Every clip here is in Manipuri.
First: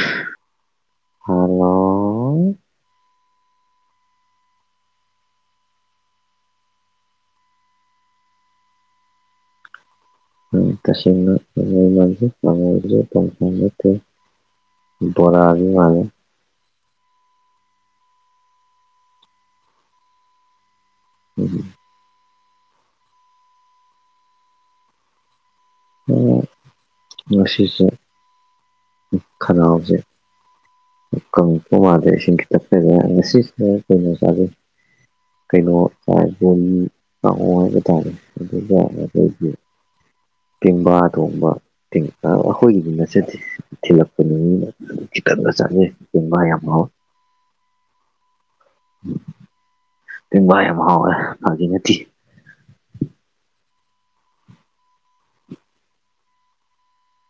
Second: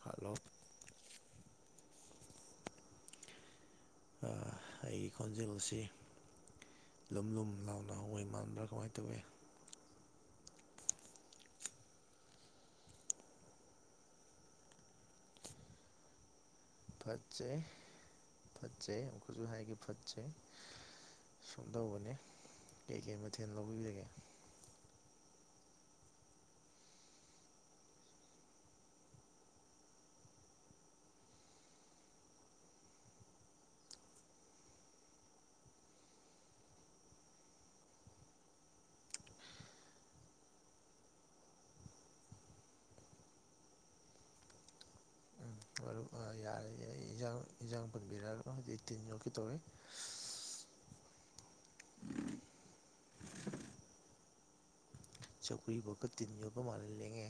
ꯍꯥꯠꯂꯣ ꯍꯂꯣ ꯑꯩꯒꯤ ꯈꯣꯟꯖꯦꯜ ꯑꯁꯤ ꯂꯨꯝ ꯂꯨꯝ ꯂꯥꯎꯅ ꯍꯋꯥꯏ ꯃꯥꯟꯕ꯭ꯔꯥ ꯀꯃꯥꯏꯅ ꯇꯧꯏꯤ ꯎꯝ ꯇꯁꯦꯡꯅ ꯑꯟꯏꯟꯇꯦꯜꯂꯤꯖꯦꯕꯜ ꯕꯣꯔꯥꯔꯤ ꯃꯥ ꯐꯠꯖꯩ ꯐꯠꯖꯩ ꯑꯃꯨꯛꯁꯨ ꯍꯥꯏꯒꯦ ꯐꯠꯖꯩ ꯁꯨꯝ ꯎꯝ ꯇꯧꯕꯅꯦ ꯀꯩꯀꯩ ꯃꯊꯦꯜ ꯂꯧꯕꯤꯔꯒꯦ ꯑꯣ ꯉꯁꯤꯁꯦ ꯈꯅꯥꯎꯁꯦ ꯃꯥꯗ ꯏꯁꯤꯡꯁꯤ ꯀꯛꯄꯗ ꯉꯁꯤꯁꯤ ꯀ ꯆꯥꯩ ꯀꯩꯅꯣ ꯇꯕꯣ ꯂꯥꯛꯑꯣ ꯍꯥꯏꯕ ꯇꯥꯔꯦ ꯑꯗꯨꯒ‌ ꯑꯗꯩꯗꯤ ꯇꯦꯡꯕꯥ ꯊꯣꯡꯕꯦꯡ ꯄꯦꯡ ꯑ ꯑꯈꯣꯏꯒꯤꯗꯤ ꯅꯠꯆꯗꯦ ꯎꯝ ꯃꯔꯨꯞ ꯌꯥꯔꯦ ꯑꯟꯏꯟꯇꯦꯜꯂꯤꯖꯦꯕꯜ ꯏꯟꯖꯥꯡ ꯏꯟꯖꯥꯡ ꯄꯨꯟꯕꯤꯔꯛꯑꯒ ꯍꯧꯖꯤꯛ ꯇꯤꯟ ꯌꯣꯛꯀꯤ ꯇꯧꯋꯤ ꯄꯦꯡꯕꯥꯏ ꯌꯥꯝ ꯍꯥꯎꯋꯦ ꯑꯗꯨꯒꯤ ꯅꯠꯇꯦ ꯆꯧꯀ꯭ꯔꯤꯐꯥꯎꯒ ꯇꯤꯟ ꯌꯣꯛꯒ ꯃꯥꯜꯍ ꯂꯦꯡꯉꯦ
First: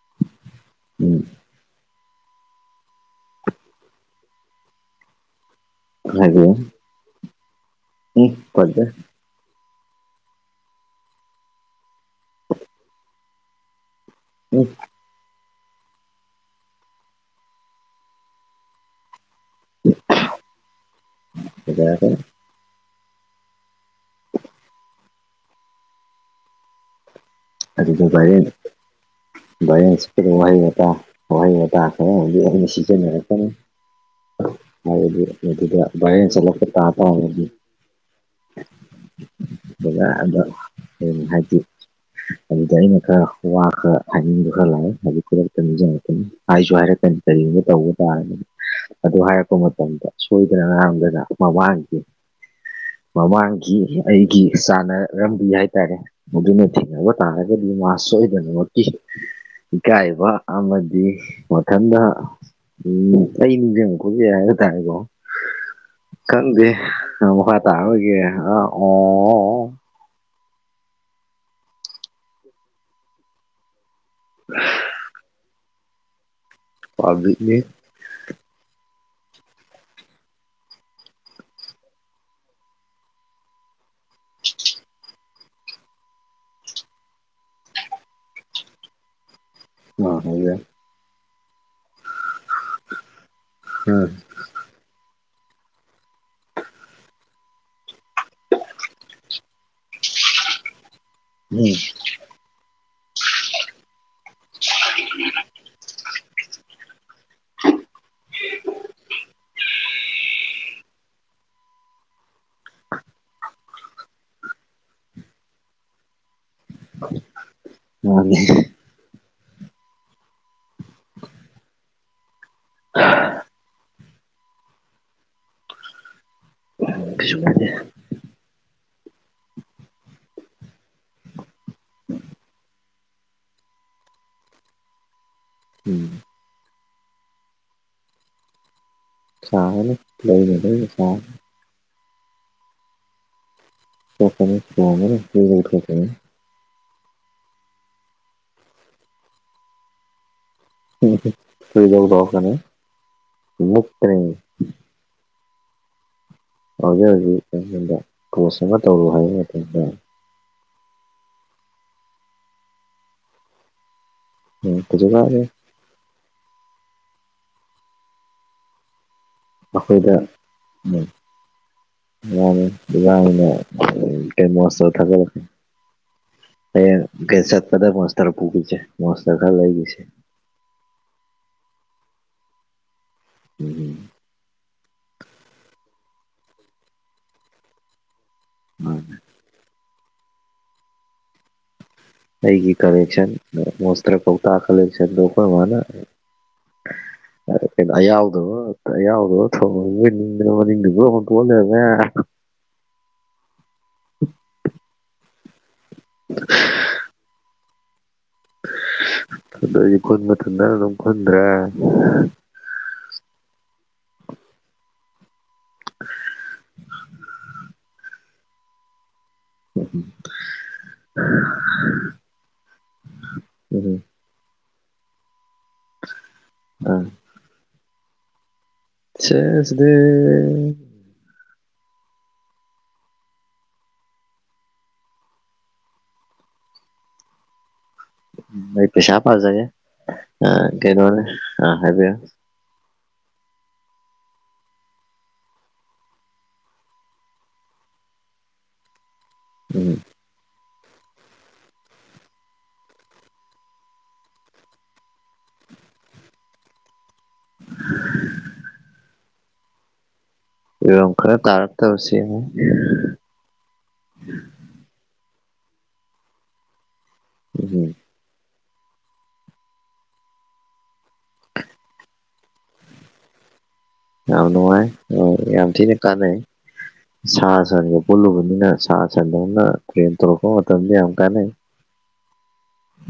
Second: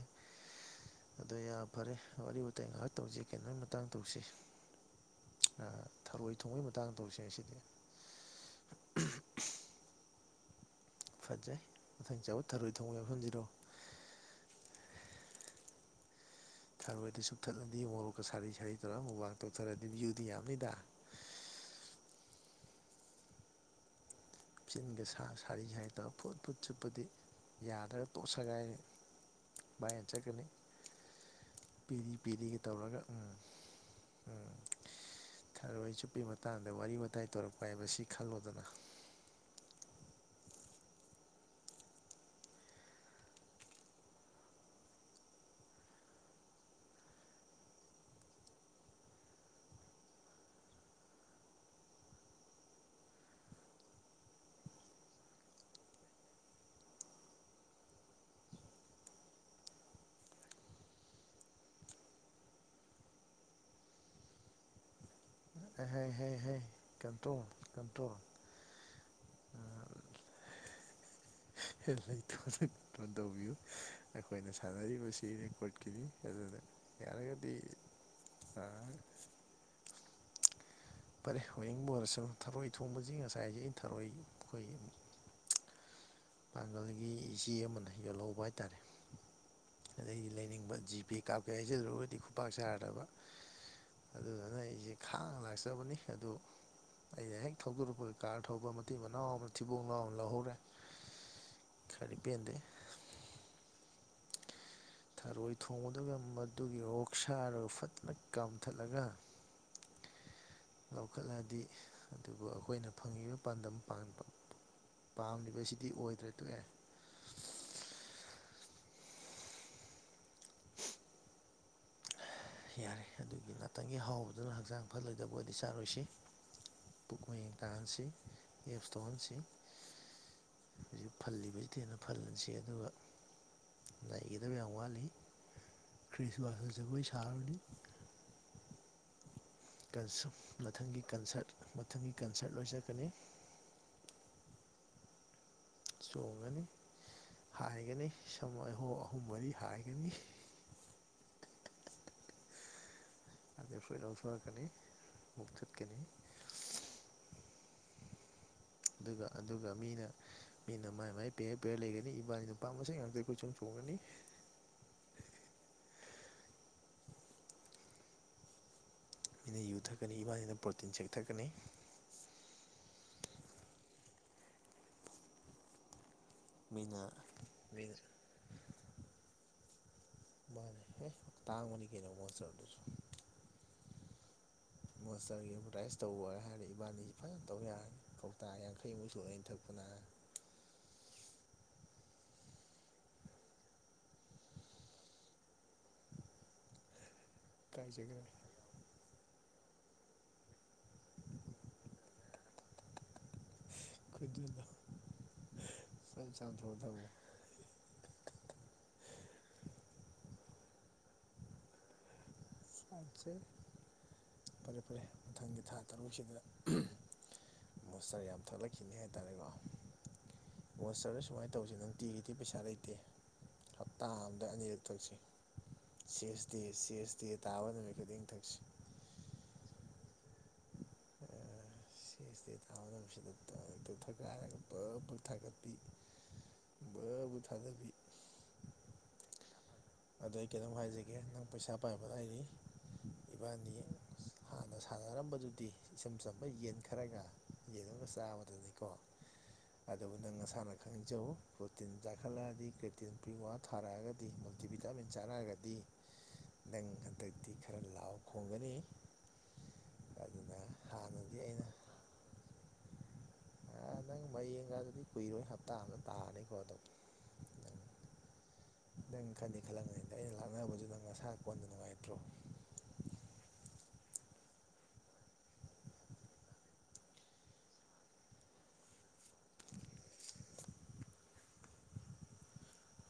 ꯎꯝ ꯑꯗ ꯐꯔꯦ ꯋꯥꯔꯤ ꯋꯥꯋꯇꯥꯏ ꯉꯥꯏꯍꯥꯛ ꯇꯧꯁꯤꯩ ꯀꯩꯅꯣꯒꯤ ꯃꯇꯥꯡ ꯇꯧꯁꯤ ꯑ ꯊꯔꯣꯏ ꯍꯥꯏꯕꯤꯌꯨ ꯊꯣꯡꯕꯩ ꯃꯇꯥꯡꯗ ꯇꯧꯁꯦ ꯉꯁꯤꯗꯤ [unintelligible] ꯐꯖꯩ ꯃꯊꯪ ꯆꯥꯕ ꯊꯔꯣꯏ ꯊꯣꯡꯕ ꯌꯥꯍꯟꯁꯤꯔꯣ ꯎꯝ ꯈꯔꯣꯏꯗꯨ ꯆꯨꯞꯊꯠꯂꯗꯤ ꯃꯣꯔꯣꯛꯀ ꯁꯥꯔꯤ ꯁꯥꯔꯤ ꯇꯧꯔꯒ ꯃꯨꯕꯥꯥꯡ ꯇꯧꯊꯔꯗꯤ ꯕꯌꯨꯗꯤ ꯌꯥꯝꯅꯤꯗ ꯀꯩꯗꯧꯔꯒꯦꯅꯦ ꯆꯤꯟꯒ ꯁꯥ ꯁꯥꯔꯤ ꯁꯥꯔꯤ ꯇꯧꯔꯒ ꯐꯨꯠ ꯐꯨꯠ ꯆꯨꯞꯄꯗꯤ ꯑꯗꯨꯗ ꯌꯥꯗꯒ ꯇꯣꯛ ꯚꯥꯏꯔꯦꯜ ꯁꯒꯥꯏꯅꯤ ꯄꯤꯔꯤ ꯄꯤꯔꯤꯒ ꯇꯧꯔꯒ ꯎꯝ [unintelligible] ꯎꯝ ꯍꯥꯏꯕꯗꯤ ꯃꯗꯨꯗ ꯊꯔꯣꯏ ꯆꯨꯞꯄꯩ ꯚꯥꯏꯔꯦꯜ ꯆꯠꯂꯛꯄ ꯃꯇꯥꯡꯗ ꯇꯥ ꯋꯥꯔꯤ ꯋꯥꯇꯥꯏ ꯇꯥꯔꯒꯗꯤ ꯇꯧꯔꯛꯄ ꯍꯥꯏꯕꯁꯤ ꯈꯜꯂꯣꯗꯅ [inaudible] ꯀꯌꯥꯗ ꯑꯗꯨ ꯍꯥꯏꯗꯤ ꯑꯗꯨꯗ ꯑꯩꯅ ꯈꯔ ꯋꯥ ꯈꯔ ꯍꯥꯏꯅꯤꯡꯗꯨ ꯈꯔ ꯂꯥꯛꯑꯦ ꯑꯗꯨꯛꯇꯉ ꯍꯥꯏꯁꯨ ꯍꯥꯏꯔꯛꯀꯅꯤ ꯀꯔꯤꯒꯅꯕ ꯇꯧꯕ ꯇꯥꯔꯅꯤ ꯑꯗꯨ ꯍꯥꯏꯔꯛꯄ ꯃꯇꯝꯗ ꯁꯣꯏꯗꯅ ꯉꯥꯡꯝꯗꯅ ꯃꯃꯥꯡꯒꯤ ꯃꯃꯥꯡꯒꯤ ꯑꯩꯒꯤ ꯆꯥꯟꯅꯔꯝꯕꯤ ꯍꯥꯏꯇꯥꯔꯦ ꯃꯗꯨꯅꯗꯤ ꯈꯕ ꯇꯥꯔꯒꯗꯤ ꯃꯥ ꯁꯣꯏꯗꯅꯃꯛꯀꯤ ꯏꯀꯥꯏꯕ ꯑꯃꯗꯤ ꯃꯊꯟꯗ ꯎꯝ ꯑꯩ ꯅꯤꯡꯖꯤꯡꯉꯛꯄꯖꯨ ꯌꯥꯏꯗ ꯇꯥꯔꯦꯀꯣ ꯑꯩꯍꯩ ꯍꯩ ꯍꯩ ꯈꯪꯗꯦ ꯑ ꯀꯟꯇ꯭ꯔꯣꯜ ꯃꯈꯥ ꯀꯟꯇ꯭ꯔꯣꯜ ꯇꯥꯔꯔꯣꯏꯒꯦꯔꯥ ꯑ ꯑꯣ ꯍ ꯂꯩꯇꯣꯟ ꯂꯩꯇꯣꯟ ꯇꯧꯕꯤꯌꯨ ꯑꯩꯈꯣꯏꯅ ꯁꯥꯟꯅꯔꯤꯕꯁꯤ ꯔꯦꯀꯣꯔꯠꯀꯤꯅꯤ ꯑꯗꯨ ꯑꯗꯨ ꯌꯥꯔꯒꯗꯤ ꯄꯕ꯭ꯂꯤꯛꯅꯤ ꯑꯥ ꯐꯔꯦ ꯍꯌꯦꯡꯕꯨ ꯑꯣꯏꯔꯁꯨ ꯊꯔꯣꯏ ꯊꯣꯡꯕꯁꯤ ꯉꯁꯥꯏꯁ ꯑꯩ ꯊꯔꯣꯏ ꯑꯩꯈꯣꯏꯒꯤ ꯄꯥꯡꯒꯜꯒꯤ ꯏꯆꯦ ꯑꯃꯅ ꯌꯣꯜꯍꯧꯕ ꯍꯥꯏꯇꯥꯔꯦ ꯑꯥ ꯑꯗꯒꯤ ꯍꯥꯏꯕ ꯂꯩꯅꯤꯡꯕ ꯖꯤꯄꯦ ꯀꯥꯞꯀꯦ ꯍꯥꯏꯁꯤꯜꯂꯨꯔꯗꯤ ꯈꯨꯄꯥꯛ ꯁꯥꯔꯗꯕ ꯎ ꯑꯗꯨꯗꯨꯅ ꯑꯩꯁꯦ ꯈꯥꯡꯅ ꯂꯥꯛꯆꯕꯅꯤ ꯑꯗꯨ ꯑꯩꯅ ꯍꯦꯛ ꯊꯧꯗꯣꯔꯛꯄ ꯀꯥꯔ ꯊꯧꯕ ꯃꯇꯤ ꯃꯅꯥꯎ ꯑꯃꯅ ꯊꯤꯕꯣꯡ ꯂꯅꯥ ꯑꯃ ꯂꯧꯍꯧꯔꯦ ꯎꯝ ꯈꯔ ꯄꯦꯟꯗꯦ [unintelligible] ꯊꯔꯣꯏ ꯊꯣꯡꯕꯗꯨꯒ ꯃꯗꯨꯒꯤ ꯑꯣꯛ ꯁꯥꯗꯨꯒ ꯐꯖꯅ ꯀꯥꯝꯊꯠꯂꯒ [inaudible] ꯂꯧꯈꯠꯂꯛꯑꯗꯤ ꯑꯗꯨꯕꯨ ꯑꯩꯈꯣꯏꯅ ꯐꯪꯉꯤꯕ ꯄꯥꯟꯗꯝ ꯄꯥꯟꯕ ꯄꯥꯝꯂꯤꯕꯁꯤꯗꯤ ꯑꯣꯏꯗ꯭ꯔꯦ ꯇꯣꯛꯑꯦ [unintelligible] ꯌꯥꯔꯦ ꯑꯗꯨꯒꯤ ꯉꯥꯛꯇꯪꯒꯤ ꯍꯥꯎꯕꯗꯨꯅ ꯍꯛꯆꯥꯡ ꯐꯠꯂꯣꯏꯗꯕ ꯑꯣꯏꯗꯤ ꯆꯥꯔꯣꯏꯁꯤ ꯄꯨꯛ ꯀꯩꯁꯨ ꯃꯌꯦꯡ ꯀꯥꯏꯗꯦ ꯇꯥꯍꯟꯁꯤ ꯑꯦꯞꯁ ꯇꯧꯍꯟꯁꯤ ꯍꯧꯖꯤꯛ ꯐꯜꯂꯤꯕ ꯊꯦꯟꯅ ꯐꯜꯍꯟꯁꯤ ꯑꯗꯨꯒ ꯅꯩꯒꯗꯕ ꯌꯥꯝ ꯋꯥꯠꯂꯤ ꯎꯝ ꯀꯩꯁꯜ ꯍꯖꯩ ꯁꯍꯅꯤ ꯁꯥꯒꯅꯤ ꯂꯩꯅ ꯂꯩꯅ ꯃꯊꯪꯒꯤ ꯁꯥ ꯀꯟꯁꯔꯠ ꯃꯊꯪꯒꯤ ꯀꯟꯁꯔꯠ ꯂꯣꯏ ꯆꯠꯀꯅꯤ [unintelligible] ꯆꯣꯡꯒꯅꯤ ꯍꯥꯏꯒꯅꯤ ꯁꯍ ꯑꯍꯨꯝ ꯃꯔꯤ ꯍꯥꯏꯒꯅꯤ [unintelligible] ꯑꯗꯨ ꯃꯨꯛꯇ꯭ꯔꯤꯅꯤ ꯐꯣꯏꯗꯁꯨꯔꯀꯅꯤ ꯃꯛ ꯊꯠꯀꯅꯤ ꯍꯧꯖꯤꯛ ꯍꯧꯖꯤꯛ ꯀꯣꯟꯗ ꯄꯣꯁ ꯑꯃ ꯇꯧꯔꯨ ꯑꯗꯨꯒ ꯍꯥꯏꯕ ꯑꯗꯨꯒ ꯃꯇꯝꯗ ꯃꯤꯅ ꯃꯤꯅ ꯃꯥꯏ ꯃꯥꯏ ꯄꯦꯌꯔ ꯄꯦꯌꯔ ꯂꯩꯒꯅꯤ ꯏꯕꯥꯅꯤꯅ ꯅꯨꯄꯥ ꯃꯁꯦꯟ ꯉꯥꯛꯇ ꯀꯣꯏꯆꯣꯡ ꯆꯣꯡꯒꯅꯤ [unintelligible] ꯃꯤꯅ ꯌꯨ ꯑꯩꯈꯣꯏꯗ ꯊꯛꯀꯅꯤ ꯏꯃꯥꯅꯤꯅ ꯄ꯭ꯔꯣꯇꯤꯟ ꯎꯝ ꯁꯦꯛ ꯊꯛꯀꯅꯤ [unintelligible] ꯃꯤꯅ ꯀꯦꯁ ꯀꯗꯥ ꯃꯤꯅ ꯃꯁ ꯇꯔ ꯄꯨꯒꯁꯦ ꯃꯁ ꯇꯔ ꯈꯔ ꯂꯏꯁꯤꯦ ꯃꯥꯅꯦ ꯍꯦ ꯇꯥꯡꯕꯅꯤ ꯀꯩꯅꯣ ꯃꯣ ꯆꯔ ꯑꯗꯨꯁꯨ ꯎꯝ ꯎꯝ ꯃꯣꯁꯇꯔꯒꯤ ꯑꯦꯗꯚꯔꯇꯥꯏꯁ ꯇꯧꯕ ꯍꯥꯏꯔꯗꯤ ꯏꯕꯥꯅꯤꯁꯤ ꯐꯖꯅ ꯇꯧ ꯌꯥꯔꯅꯤ ꯇ ꯎꯝ ꯌꯥꯡꯈꯩꯃꯨꯛ ꯁꯨꯔꯦ ꯑꯩ ꯊꯛꯄꯅ ꯑꯩꯒꯤ ꯀꯂꯦꯛꯁꯟ ꯃꯣꯁꯇ꯭ꯔ ꯀꯧꯇꯥ ꯀꯂꯦꯛꯁꯟꯗꯣ ꯑꯩꯈꯣꯏ ꯃꯥꯅ [unintelligible] ꯀꯩꯅꯣ ꯏꯀꯥꯏꯖꯈ꯭ꯔꯦ ꯑꯌꯥꯎꯗꯣ ꯑꯌꯥꯎꯗꯣ ꯊ ꯃꯅꯤꯡꯗꯅ ꯂꯣꯏ ꯍꯨꯟꯇꯣꯛ ꯑ ꯂꯩꯔꯃꯦ [unintelligible] ꯊꯣꯛꯗꯕ ꯍ ꯑꯕꯒꯤ ꯨꯟꯕ ꯇꯟꯗꯅ ꯑꯗꯨꯝ ꯈꯨꯟꯗ꯭ꯔꯦ ꯁꯠꯆꯩ ꯐꯔꯦ ꯐꯔꯦ ꯃꯊꯪꯒꯤ ꯊꯥ ꯇꯔꯨꯛꯁꯤꯗ ꯃꯣꯁꯇꯔ ꯌꯥꯝ ꯊꯣꯛꯂꯛꯈꯤꯅꯤ ꯍꯥꯏꯇꯥꯔꯦꯀꯣ [unintelligible] ꯁꯨꯃꯥꯏ ꯇꯧꯁꯦ ꯅꯪ ꯅꯨꯡꯇꯤꯒꯤꯗꯤ ꯄꯩꯁꯥ ꯂꯩꯇꯦ ꯎꯝ ꯍꯞꯇꯥ ꯑꯝꯗ ꯑꯅꯤꯔꯛ ꯊꯛꯁꯤ ꯁꯤꯌꯦꯁ ꯗꯦ ꯑ ꯁꯤꯌꯦꯁ ꯗꯦ ꯇꯥꯕ ꯅꯨꯃꯤꯠ ꯈꯨꯗꯤꯡ ꯊꯛꯁꯤ ꯆꯦꯁ ꯗꯦ ꯑꯁ ꯐꯦꯁꯇꯦ ꯊꯥꯅꯕꯁꯤꯗ ꯇꯛꯇ ꯊꯀꯥꯏꯔꯒ ꯄꯨꯂꯞ ꯄꯨꯂ ꯊꯥꯒꯠꯄꯤ ꯕ ꯕ ꯊꯥꯗꯕꯤ ꯑꯩ ꯄꯁꯥ ꯄꯔꯖꯒꯦ ꯑꯗꯨꯗ ꯑꯩ ꯀꯣꯝ ꯍꯥꯏꯖꯒꯦ ꯅꯪ ꯄꯩꯁꯥ ꯄꯥꯏꯕ ꯍꯥꯏꯕꯤꯌꯨ ꯂꯩꯔꯤ ꯏꯕꯥꯅꯤ ꯍꯥꯟꯅ ꯁꯥꯟꯅꯔꯝꯕꯗꯨꯗꯤ ꯏꯆꯝ ꯆꯝꯕ ꯌꯦꯟ ꯈꯔꯒ ꯌꯦꯟ ꯑꯃꯒ ꯆꯥꯕꯗꯨꯅꯤꯀꯣ ꯎꯝ ꯑꯗꯨꯕꯨ ꯅꯪ ꯅꯁꯥꯅ ꯈꯪꯖꯧ ꯄ꯭ꯔꯣꯇꯤꯟ ꯆꯥꯈꯠꯂꯛꯑꯗꯤ ꯀ꯭ꯔꯦꯇꯤꯟ ꯄꯤ ꯋꯥ ꯊꯥꯔꯛꯑꯒꯗꯤ ꯇꯤ ꯚꯤꯇꯥꯃꯤꯟ ꯆꯥꯔꯛꯑꯒꯗꯤ ꯅꯪ ꯍꯟꯗꯛꯇꯤ ꯈꯔ ꯂꯥꯎ ꯈꯣꯡꯒꯅꯤ ꯑꯗꯨꯅ ꯍꯥꯟꯅꯗꯤ ꯑꯩꯅ ꯗꯣ ꯁꯦꯡꯉꯨ ꯑ ꯅꯪ ꯃꯌꯦꯡꯒꯗꯨꯗꯤ ꯀꯨꯏꯔꯣꯏ ꯍꯞꯇꯥ ꯑꯃꯗ ꯑꯝ ꯇꯥꯔꯅꯤꯀꯣ ꯑꯗꯨꯝ ꯎ ꯅꯪ ꯍꯝ ꯅꯪ ꯈꯟꯗꯤ ꯈꯜꯂꯒꯅꯤꯗ ꯑꯩꯅ ꯂꯥꯛꯅꯕꯁꯨ ꯅꯪ ꯉꯁꯥ ꯀꯣꯟꯗ ꯅꯨꯡꯉꯥꯏꯇ꯭ꯔꯣ ꯌꯥꯝ ꯅꯨꯡꯉꯥꯏ ꯌꯥꯝ ꯊꯤꯅ ꯀꯥꯟꯅꯩ ꯁꯥ ꯁꯟꯒ ꯄꯨꯜꯂꯨꯕꯅꯤꯅ ꯁꯥ ꯁꯟꯗꯧꯅ ꯇ꯭ꯔꯦꯟ ꯇꯧꯔꯛꯄ ꯃꯇꯝꯗ ꯌꯥꯝ ꯀꯥꯟꯅꯩ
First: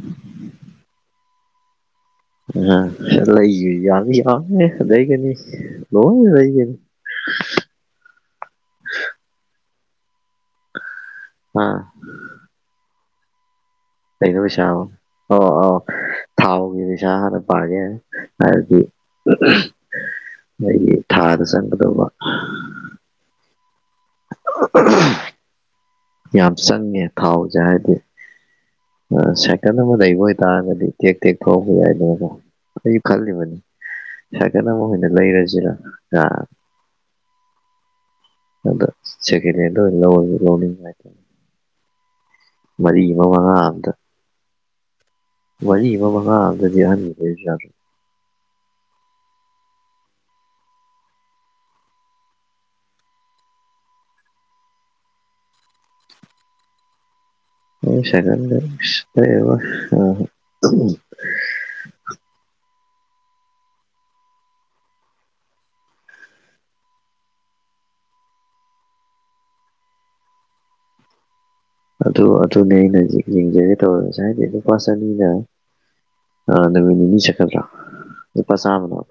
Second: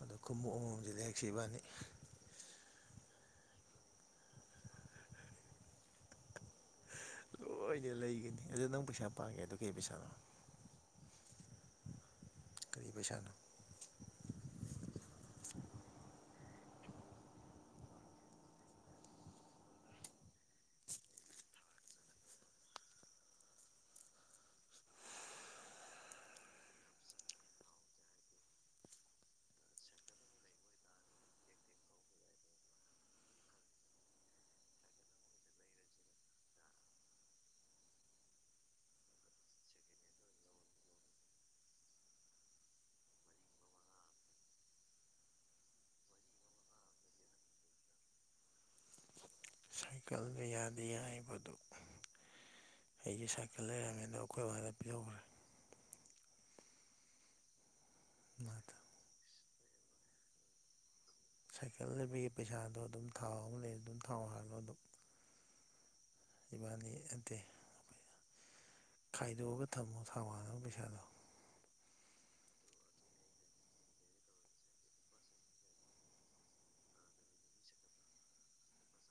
ꯑ ꯈꯣꯡꯎꯞ ꯑꯃꯃꯝꯁ ꯂꯦꯛꯛꯁꯤꯕꯅꯤ ꯂꯩ ꯌꯥꯅꯤ ꯌꯥꯉꯦ ꯂꯩꯒꯅꯤ ꯂ ꯂꯩꯒꯅꯤ ꯂꯣꯏꯗ ꯂꯩꯒꯅꯤ ꯑꯗꯨ ꯅꯪ ꯄꯩꯁꯥ ꯄꯥꯒꯦ ꯑꯗꯨ ꯀꯩ ꯄꯩꯁꯥꯅꯣ ꯑꯥ ꯀꯔꯤ ꯄꯩꯁꯥꯅꯣ ꯀꯩꯩꯅꯣ ꯄꯩꯁꯥꯏ ꯑꯧ ꯑꯧ ꯊꯥꯎꯒꯤ ꯁꯥꯅ ꯄꯒꯦ ꯍꯥꯏꯗꯤ ꯂꯩꯒꯤ ꯊꯥꯗ ꯆꯪꯒꯗꯕ ꯌꯥꯝ ꯆꯪꯉꯦ ꯊꯥꯎꯁꯖꯦ ꯍꯥꯏꯗꯤ ꯁꯥꯏꯀꯜ ꯑꯃ ꯂꯩꯕ ꯑꯣꯏꯇꯥꯔꯒꯗꯤ ꯇꯦꯛ ꯇꯦꯛ ꯊꯣꯛꯍꯧꯕ ꯌꯥꯏꯗꯅꯀꯣ ꯑꯩꯁꯨ ꯈꯜꯂꯤꯕꯅꯤ ꯁꯀꯠ ꯑꯃ ꯑꯣꯏꯅ ꯂꯩꯔꯁꯤꯔ ꯑ ꯑꯗ ꯁꯦꯀꯦꯂꯦꯜꯗ ꯑꯣꯏ ꯂꯧꯔꯁꯨ ꯂꯧꯅꯤꯡꯕ ꯍꯥꯏ ꯃꯔꯤ ꯑꯃ ꯃꯉꯑꯝꯇ ꯃꯔꯤ ꯑꯃ ꯃꯉꯥ ꯑꯝꯇꯗꯤ ꯑꯍꯜ [unintelligible] ꯁꯥꯏꯀꯜꯗ ꯌꯥꯗꯤ ꯌꯥꯏꯕꯗꯨ ꯑꯩꯒꯤ ꯁꯥꯏꯀꯜ ꯂꯩꯔꯝꯃꯦ ꯑꯗꯣ ꯑꯩꯈꯣꯏ ꯕꯥꯗ ꯄꯤꯊꯣꯈ꯭ꯔꯦ ꯃꯥ [unintelligible] [inaudible] ꯁꯥꯏꯀꯜ ꯂꯩꯕꯒꯤ ꯄꯩꯁꯥꯗꯣ ꯑꯗꯨꯝ ꯊꯥꯎ ꯑꯃ ꯂꯩ ꯑꯗꯨꯝ ꯊꯥꯎ ꯍꯥꯜꯂꯣ ꯑꯗꯨꯝ ꯏꯕꯥꯅꯤ ꯅꯠꯇꯦ ꯈꯥꯏꯗꯣꯛꯑꯒ ꯊꯝꯃꯣ ꯊꯥꯎ ꯍꯥꯟꯅꯕ ꯄꯩꯁꯥꯗꯣ ꯑꯗꯨ ꯑꯗꯨꯅꯦ ꯑꯩꯅ ꯌꯦꯡꯖꯦ ꯍꯥꯏꯒꯦ ꯇꯧꯔ ꯉꯁꯥꯏꯗꯤ ꯂꯨꯄꯥ ꯆꯅꯤꯅ ꯑ ꯅꯨꯃꯤꯠ ꯅꯤꯅꯤ ꯆꯠꯀꯗ꯭ꯔꯣ ꯂꯨꯄꯥ ꯆꯥꯝꯃꯅ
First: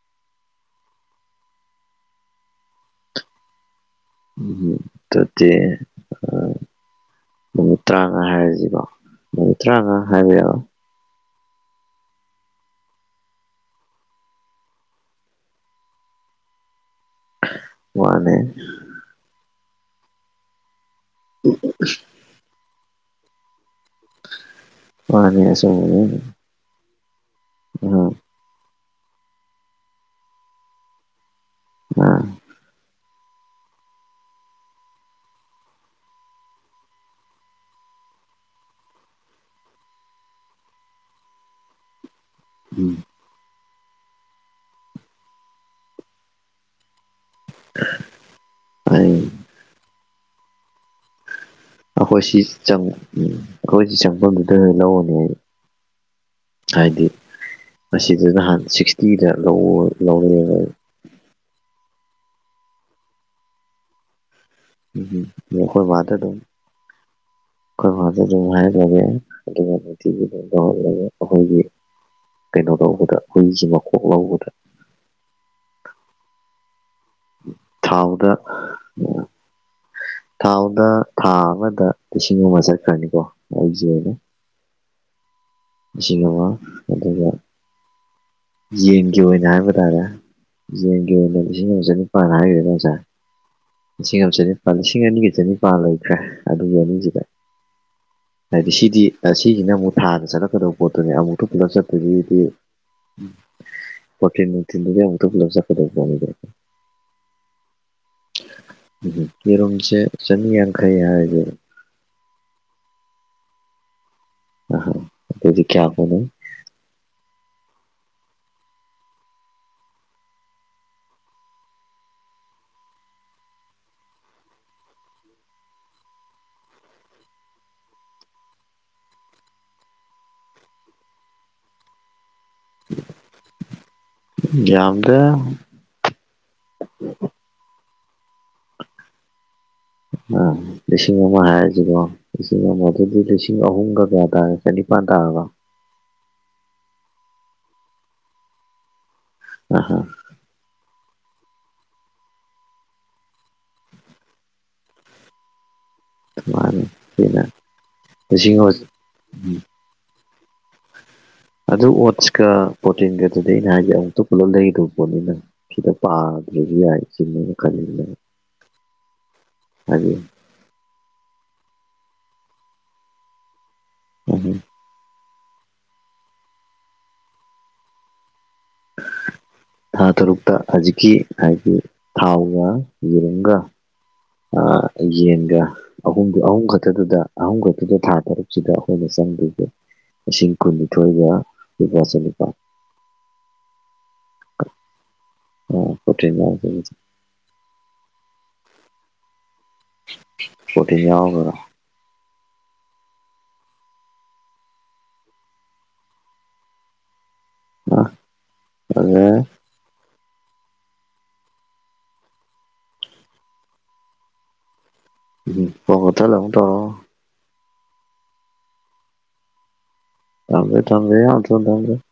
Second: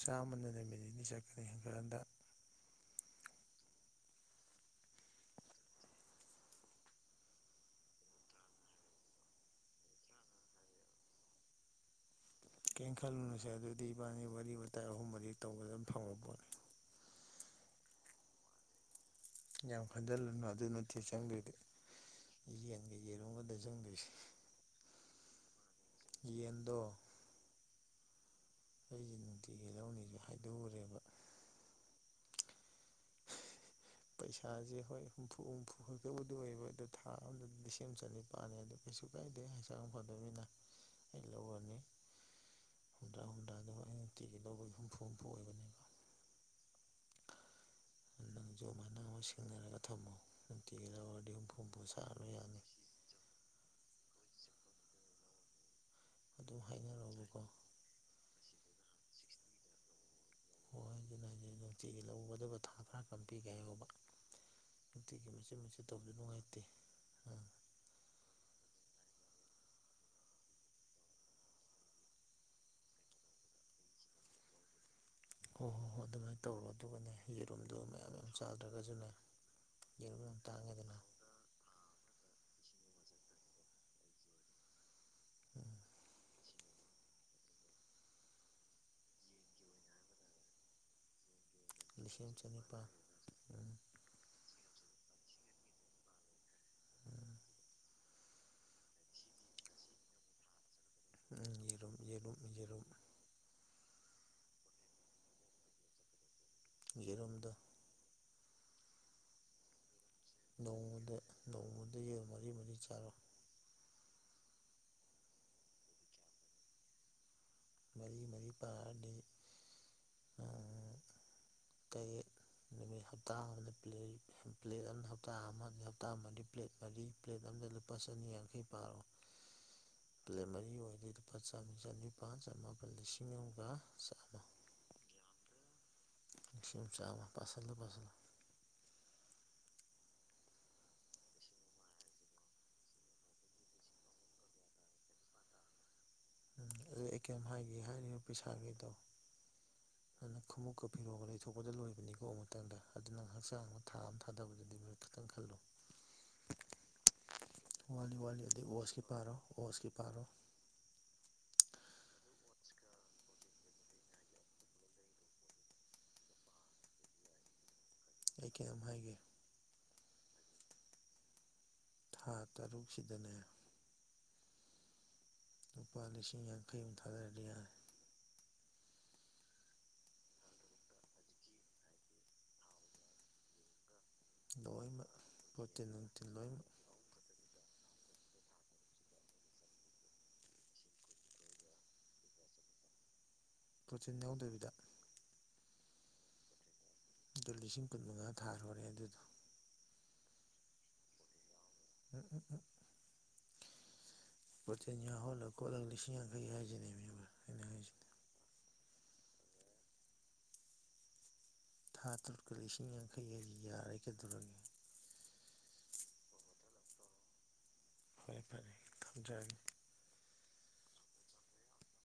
ꯆꯥꯝꯃꯅ ꯅꯨꯃꯤꯠ ꯅꯤꯅꯤ ꯆꯠꯀꯅꯤ ꯍꯟꯀꯟꯗ ꯎꯝ ꯎꯝ ꯗꯨꯗꯤ ꯅꯨꯃꯤꯠ ꯇꯔꯥꯃꯉꯥ ꯍꯥꯏꯔꯁꯤꯕꯣ ꯅꯨꯃꯤꯠ ꯇꯔꯥꯃꯉꯥ ꯍꯥꯏꯕ ꯌꯥꯕ ꯀꯩꯅꯅ ꯈꯜꯂꯨꯅꯨꯁꯦ ꯑꯗꯨꯗꯤ ꯏꯕꯥꯅꯤ ꯋꯥꯔꯤ ꯋꯥꯇꯥꯏ ꯑꯍꯨꯝ ꯃꯔꯤ ꯇꯧꯕꯗ ꯑꯗꯨꯝ ꯊꯪꯕ ꯄꯣꯠꯅꯤ ꯋꯥꯅꯦ ꯌꯥꯝ ꯈꯟꯖꯤꯜꯂꯅꯨ ꯑꯗꯨ ꯅꯠꯇꯦ ꯆꯪꯗ꯭ꯔꯗꯤ ꯌꯦꯟꯒ ꯌꯦꯔꯨꯒꯗ ꯆꯪꯗꯣꯏꯁꯦ ꯃꯥꯅꯦ ꯑꯁꯦꯝꯕꯃꯛꯅꯦ ꯌꯦꯌꯦꯟꯗ ꯑꯍꯝ ꯑꯩꯁꯦ ꯅꯨꯡꯇꯤꯒꯤ ꯂꯧꯅꯤꯁꯨ ꯍꯥꯏꯗꯣꯛꯎꯔꯦꯕ ꯅꯥ ꯄꯩꯁꯥꯖꯤ ꯍꯣꯏ ꯍꯨꯝꯐꯨ ꯍꯨꯝꯐꯨ ꯈꯛꯇꯕꯨꯗꯤ ꯑꯣꯏꯕ ꯑꯗꯣ ꯊꯥ ꯑꯝꯗꯗꯤ ꯂꯤꯁꯤꯡꯑꯝ ꯆꯥꯅꯤ ꯄꯥꯅꯤ ꯑꯗꯨ ꯀꯩꯁꯨ ꯀꯥꯏꯗꯦ ꯍꯛꯆꯥꯡ ꯐꯗꯣꯏꯃꯤꯅ ꯑꯩ ꯂꯧꯔꯅꯤ ꯎꯝ ꯍꯨꯝꯗ꯭ꯔꯥ ꯍꯨꯝꯗ꯭ꯔꯥꯗꯣ ꯑꯩꯅ ꯇꯤꯀꯤ ꯂꯧꯕꯩ ꯍꯨꯝꯐꯨ ꯍꯨꯝꯐꯨ ꯑꯣꯏꯕꯅꯦꯕ [inaudible] ꯅꯪ ꯌꯣ ꯃꯥꯅꯉ ꯑꯩ ꯁꯦꯡꯅꯔꯒ ꯊꯝꯃꯣ ꯅꯨꯡꯝꯇꯒꯗ ꯋꯥꯔꯤꯗꯤꯐꯨ ꯑꯈꯣꯏ ꯁꯤ ꯆꯪ ꯑꯩꯈꯣꯏ ꯁꯤ ꯆꯪꯕꯝꯗꯨꯗ ꯂꯧꯔꯅꯤꯌ ꯑꯗꯨꯝ ꯍꯥꯏꯗꯤ ꯍꯥꯏꯅꯔꯛꯑꯣꯕꯀꯣ ꯑꯁꯤꯗ ꯅꯍꯥꯟ ꯁꯤꯛꯁꯇꯤꯗ ꯂꯧꯑꯣ ꯂꯧꯔꯑꯦꯕ ꯍꯣꯏ ꯑꯗꯨꯅ ꯍꯥꯏꯁꯤꯗꯤ ꯅꯨꯡꯇꯤꯒꯤ ꯂꯧꯒꯗꯕ ꯊꯥ ꯈꯔ ꯀꯝꯄꯤꯒꯦꯍꯧꯕ ꯅꯨꯡꯇꯤꯒꯤ ꯃꯆꯦꯠ ꯑꯩꯈꯣꯏ ꯃꯆꯦꯠ ꯇꯧꯕꯗꯨ ꯅꯨꯡꯉꯥꯏꯇꯦ ꯑꯥ ꯈꯣꯏ ꯃꯥꯗ ꯑꯗꯨꯝ ꯍꯥꯏꯍꯂꯒꯦ ꯑꯗꯨꯒ ꯅꯨꯡꯇꯤꯒꯤ ꯕꯖꯟ ꯇꯧꯍꯂꯒꯦ ꯑꯈꯣꯏꯒꯤ ꯀꯩꯅꯣ ꯇꯧꯕꯗ ꯍꯨꯏꯁꯤ ꯃꯣꯛ ꯂꯧꯕꯗ ꯍꯣ ꯍꯣ ꯍꯣ ꯑꯗꯨꯃꯥꯏꯟ ꯇꯧꯔꯣ ꯑꯗꯨꯒꯅꯦ ꯌꯦꯔꯨꯝꯗꯨꯣ ꯃꯌꯥꯝ ꯌꯥꯝ ꯊꯥꯎꯗ ꯆꯥꯗ꯭ꯔꯒꯁꯨꯅꯦ ꯌꯦꯔꯨꯝ ꯌꯥꯝ ꯊꯥꯎꯗ ꯇꯥꯡꯉꯦꯗꯅ ꯊꯥ ꯑꯃꯗ ꯂꯤꯁꯤꯡ ꯑꯃ ꯆꯠꯈ꯭ꯔꯅꯤꯀꯣ ꯑꯥꯏꯖꯦ ꯑꯣꯏꯅ ꯎꯝ ꯏꯁꯤꯒꯃ ꯑꯗꯨꯒ ꯌꯦꯟꯒꯤ ꯑꯣꯏꯅ ꯍꯥꯏꯕ ꯇꯥꯔꯦ ꯌꯦꯟꯒꯤ ꯑꯣꯏꯅꯗꯤ ꯏꯅꯤꯡ ꯂꯤꯁꯤꯡ ꯆꯥꯅꯤꯄꯥꯟ ꯑꯃ ꯍꯥꯏꯒꯔꯗꯗꯤ ꯆꯅꯤꯄꯥꯜ ꯉꯁꯥꯏ ꯎꯝ ꯂꯤꯁꯤꯡ ꯑꯃ ꯆꯅꯤꯄꯥꯟ ꯂꯤꯁꯤꯡ ꯑꯅꯤꯒꯤ ꯆꯅꯤꯄꯥꯜ ꯂꯣꯏꯈ꯭ꯔꯦ ꯑꯗꯨꯒ ꯑꯅꯤꯖꯤꯗ ꯎꯝ ꯍꯥꯏꯗꯤ ꯁꯤꯗꯤ ꯁꯤꯖꯤꯅ ꯑꯃꯨꯛ ꯊꯥꯗ ꯆꯠꯂꯛꯀꯗꯣ ꯄꯣꯠꯇꯨꯅꯦ ꯑꯃꯨꯛꯇ ꯎꯝ ꯄꯨꯂꯞ ꯌꯦꯔꯨꯝ ꯌꯦꯔꯨꯝ ꯆꯠꯄꯒꯤꯗꯤ ꯌꯦꯔꯨꯝ ꯄꯣꯊꯤꯟꯅꯨꯡꯤꯟꯗꯨꯗꯤꯛꯇ ꯄꯨꯂꯞꯖꯗꯗꯔꯦ [unintelligible] ꯌꯦꯔꯝꯗ ꯍꯝꯍꯝ ꯀꯦꯔꯣꯝꯆꯦ ꯅꯣꯡꯃꯗ ꯅꯣꯡꯃꯗ ꯃꯔꯤ ꯃꯔꯤ ꯆꯥꯔꯣꯏ ꯅꯍꯪ ꯑꯗꯨꯗꯤ ꯀꯌꯥ ꯍꯨꯒꯟ ꯃꯔꯤ ꯃꯔꯤ ꯄꯥꯔꯗꯤ ꯇꯥꯠ ꯀꯌꯦꯛ ꯃꯤ ꯍꯥꯞꯇꯥ ꯄ꯭ꯂꯦ ꯄ꯭ꯂꯦꯠ ꯑꯝꯗ ꯍꯞꯇꯥ ꯑꯃ ꯑꯗꯤ ꯍꯞꯇ ꯃꯔꯤ ꯄ꯭ꯂꯦꯠ ꯃꯔꯤ ꯄ꯭ꯂꯦꯠ ꯑꯝꯗ ꯂꯨꯄꯥ ꯆꯅꯤ ꯌꯥꯡꯈꯩ ꯄꯥꯔꯣ ꯄ꯭ꯂꯦ ꯃꯔꯤ ꯑꯣꯏꯗꯣꯏꯗꯣ ꯂꯨꯄꯥ ꯆꯥꯃꯤ ꯆꯅꯤꯞ ꯅꯤꯄꯥ ꯆꯃꯄꯜ ꯂꯤꯁꯤꯡ ꯑꯃꯒ ꯆꯥꯝꯃ ꯌꯥ ꯗ ꯁꯤꯡꯨꯝ ꯆ ꯆꯥꯎꯅ ꯐꯁꯜ ꯐꯁꯜ ꯃꯥꯅꯤ ꯂꯤꯁꯤꯡ ꯑꯃ ꯍꯥꯏꯔꯖꯤꯕꯣ ꯂꯤꯁꯤꯡ ꯑꯃ ꯑꯗꯨꯗꯤ ꯂꯤꯁꯤꯡ ꯑꯍꯨꯝꯒ ꯀꯌꯥ ꯇꯥꯔꯦ ꯆꯅꯤꯄꯥꯟ ꯇꯥꯔꯕ ꯎꯝ ꯑꯗꯨ ꯑꯩ ꯀꯩꯝ ꯍꯥꯏꯒꯦ ꯍꯥꯏꯔꯤꯅ ꯄꯩꯁꯥꯒꯤꯗꯣ ꯑ ꯍ ꯑꯗꯨꯅ ꯈꯣꯡꯎꯞꯀ ꯐꯤꯔꯣꯛꯒ ꯂꯩꯊꯣꯛꯄꯗ ꯂꯣꯏꯕꯅꯤꯀꯣ ꯑꯃꯨꯇꯪꯗ ꯑꯗꯨꯅꯪ ꯍꯛꯆꯥꯡ ꯑꯃ ꯊꯥ ꯑꯃ ꯊꯥꯗꯕꯗꯨꯗꯤ ꯃꯣꯏ ꯈꯤꯇꯪ ꯈꯜꯂꯣ ꯃꯥꯅꯤ ꯁꯤꯅ ꯋꯥ ꯋꯥꯗꯤ ꯂꯤꯁꯤꯡ ꯑꯣꯁꯀꯤ ꯄꯥꯔꯣ ꯑꯣꯁꯀꯤ ꯄꯥꯔꯣ ꯑꯗꯨ ꯑꯣꯠꯁꯀ ꯄ꯭ꯔꯣꯇꯤꯟꯒꯗꯨꯗꯤ ꯑꯩꯅ ꯍꯥꯏꯒꯦ ꯑꯃꯨꯛꯇ ꯄꯨꯜꯂꯞ ꯂꯩꯒꯗꯕ ꯄꯣꯠꯅꯤꯅꯪ ꯁꯤꯗ ꯄꯒ ꯂꯩꯕꯤ ꯍꯥꯏꯁꯤ ꯈ ꯑꯩ ꯀꯌꯥꯝ ꯍꯥꯏꯒꯦ ꯍꯅꯤ ꯊꯥ ꯇꯔꯨꯛꯁꯤꯗꯅꯦ ꯎꯍ ꯂꯨꯄꯥ ꯂꯤꯁꯤꯡ ꯌꯥꯡꯈꯩꯃꯨ ꯊꯥꯗꯔꯗꯤ ꯌꯥꯔ ꯊꯥ ꯇꯔꯨꯛꯇ ꯍꯧꯖꯤꯛꯀꯤ ꯍꯥꯏꯗꯤ ꯊꯥꯎꯒ ꯌꯦꯔꯨꯝꯒ ꯑ ꯂꯣꯏꯅꯃꯛ ꯌꯦꯟꯒꯦ ꯄ꯭ꯔꯣꯇꯤꯟ ꯅꯨꯡꯇꯤꯟ ꯑꯍꯨꯝꯗꯨ ꯑꯍꯨꯝ ꯂꯣꯏꯅꯃꯛ ꯈꯛ ꯑꯗꯨ ꯑꯗꯨꯗ ꯑꯍꯨꯝꯒꯛꯇꯗ ꯊꯥ ꯇꯔꯨꯛꯁꯤꯗ ꯑꯩꯈꯣꯏꯅ ꯆꯪꯗꯒꯦ ꯂꯤꯁꯤꯡ ꯀꯨꯟꯅꯤꯊꯣꯏꯒ ꯂꯨꯄꯥ ꯆꯅꯤꯄꯥꯥꯟ ꯄ꯭ꯔꯣꯆꯤꯟ ꯌꯥꯎꯗꯕꯤꯗ ꯑꯣ ꯍꯣꯇꯦ [unintelligible] ꯑꯗꯨ ꯂꯤꯁꯤꯡ ꯀꯨꯟꯃꯉꯥ ꯊꯥꯈꯔꯣꯅꯦ ꯑꯗꯨꯗꯣ ꯄꯔꯣꯇꯤ ꯌꯥꯎꯒꯒ ꯎꯝ ꯎꯝ ꯎꯝ ꯄꯣꯇꯤꯟ ꯌꯥꯎꯍꯜꯂ ꯀꯣꯂꯒ ꯂꯤꯁꯤꯡ ꯌꯥꯡꯈꯩ ꯍꯥꯏꯖꯤꯅꯦꯃꯤ ꯕ ꯑꯉꯦ [inaudible] ꯊꯥ ꯇꯨꯠꯀꯔꯂ ꯂꯤꯁꯤꯡ ꯌꯥꯡꯈꯩ ꯍꯦꯜꯂꯤ ꯌꯔꯦ ꯀꯩꯗꯧꯔꯦ ꯎꯝ ꯄꯉꯇ ꯂ ꯇꯣ [unintelligible] ꯐꯔꯦ ꯐꯔꯦ ꯊꯝꯖꯔꯒꯦ ꯇꯝꯗꯦ ꯇꯝꯗꯃꯦꯦ ꯌꯥ ꯆ ꯊꯝꯗꯦ [unintelligible]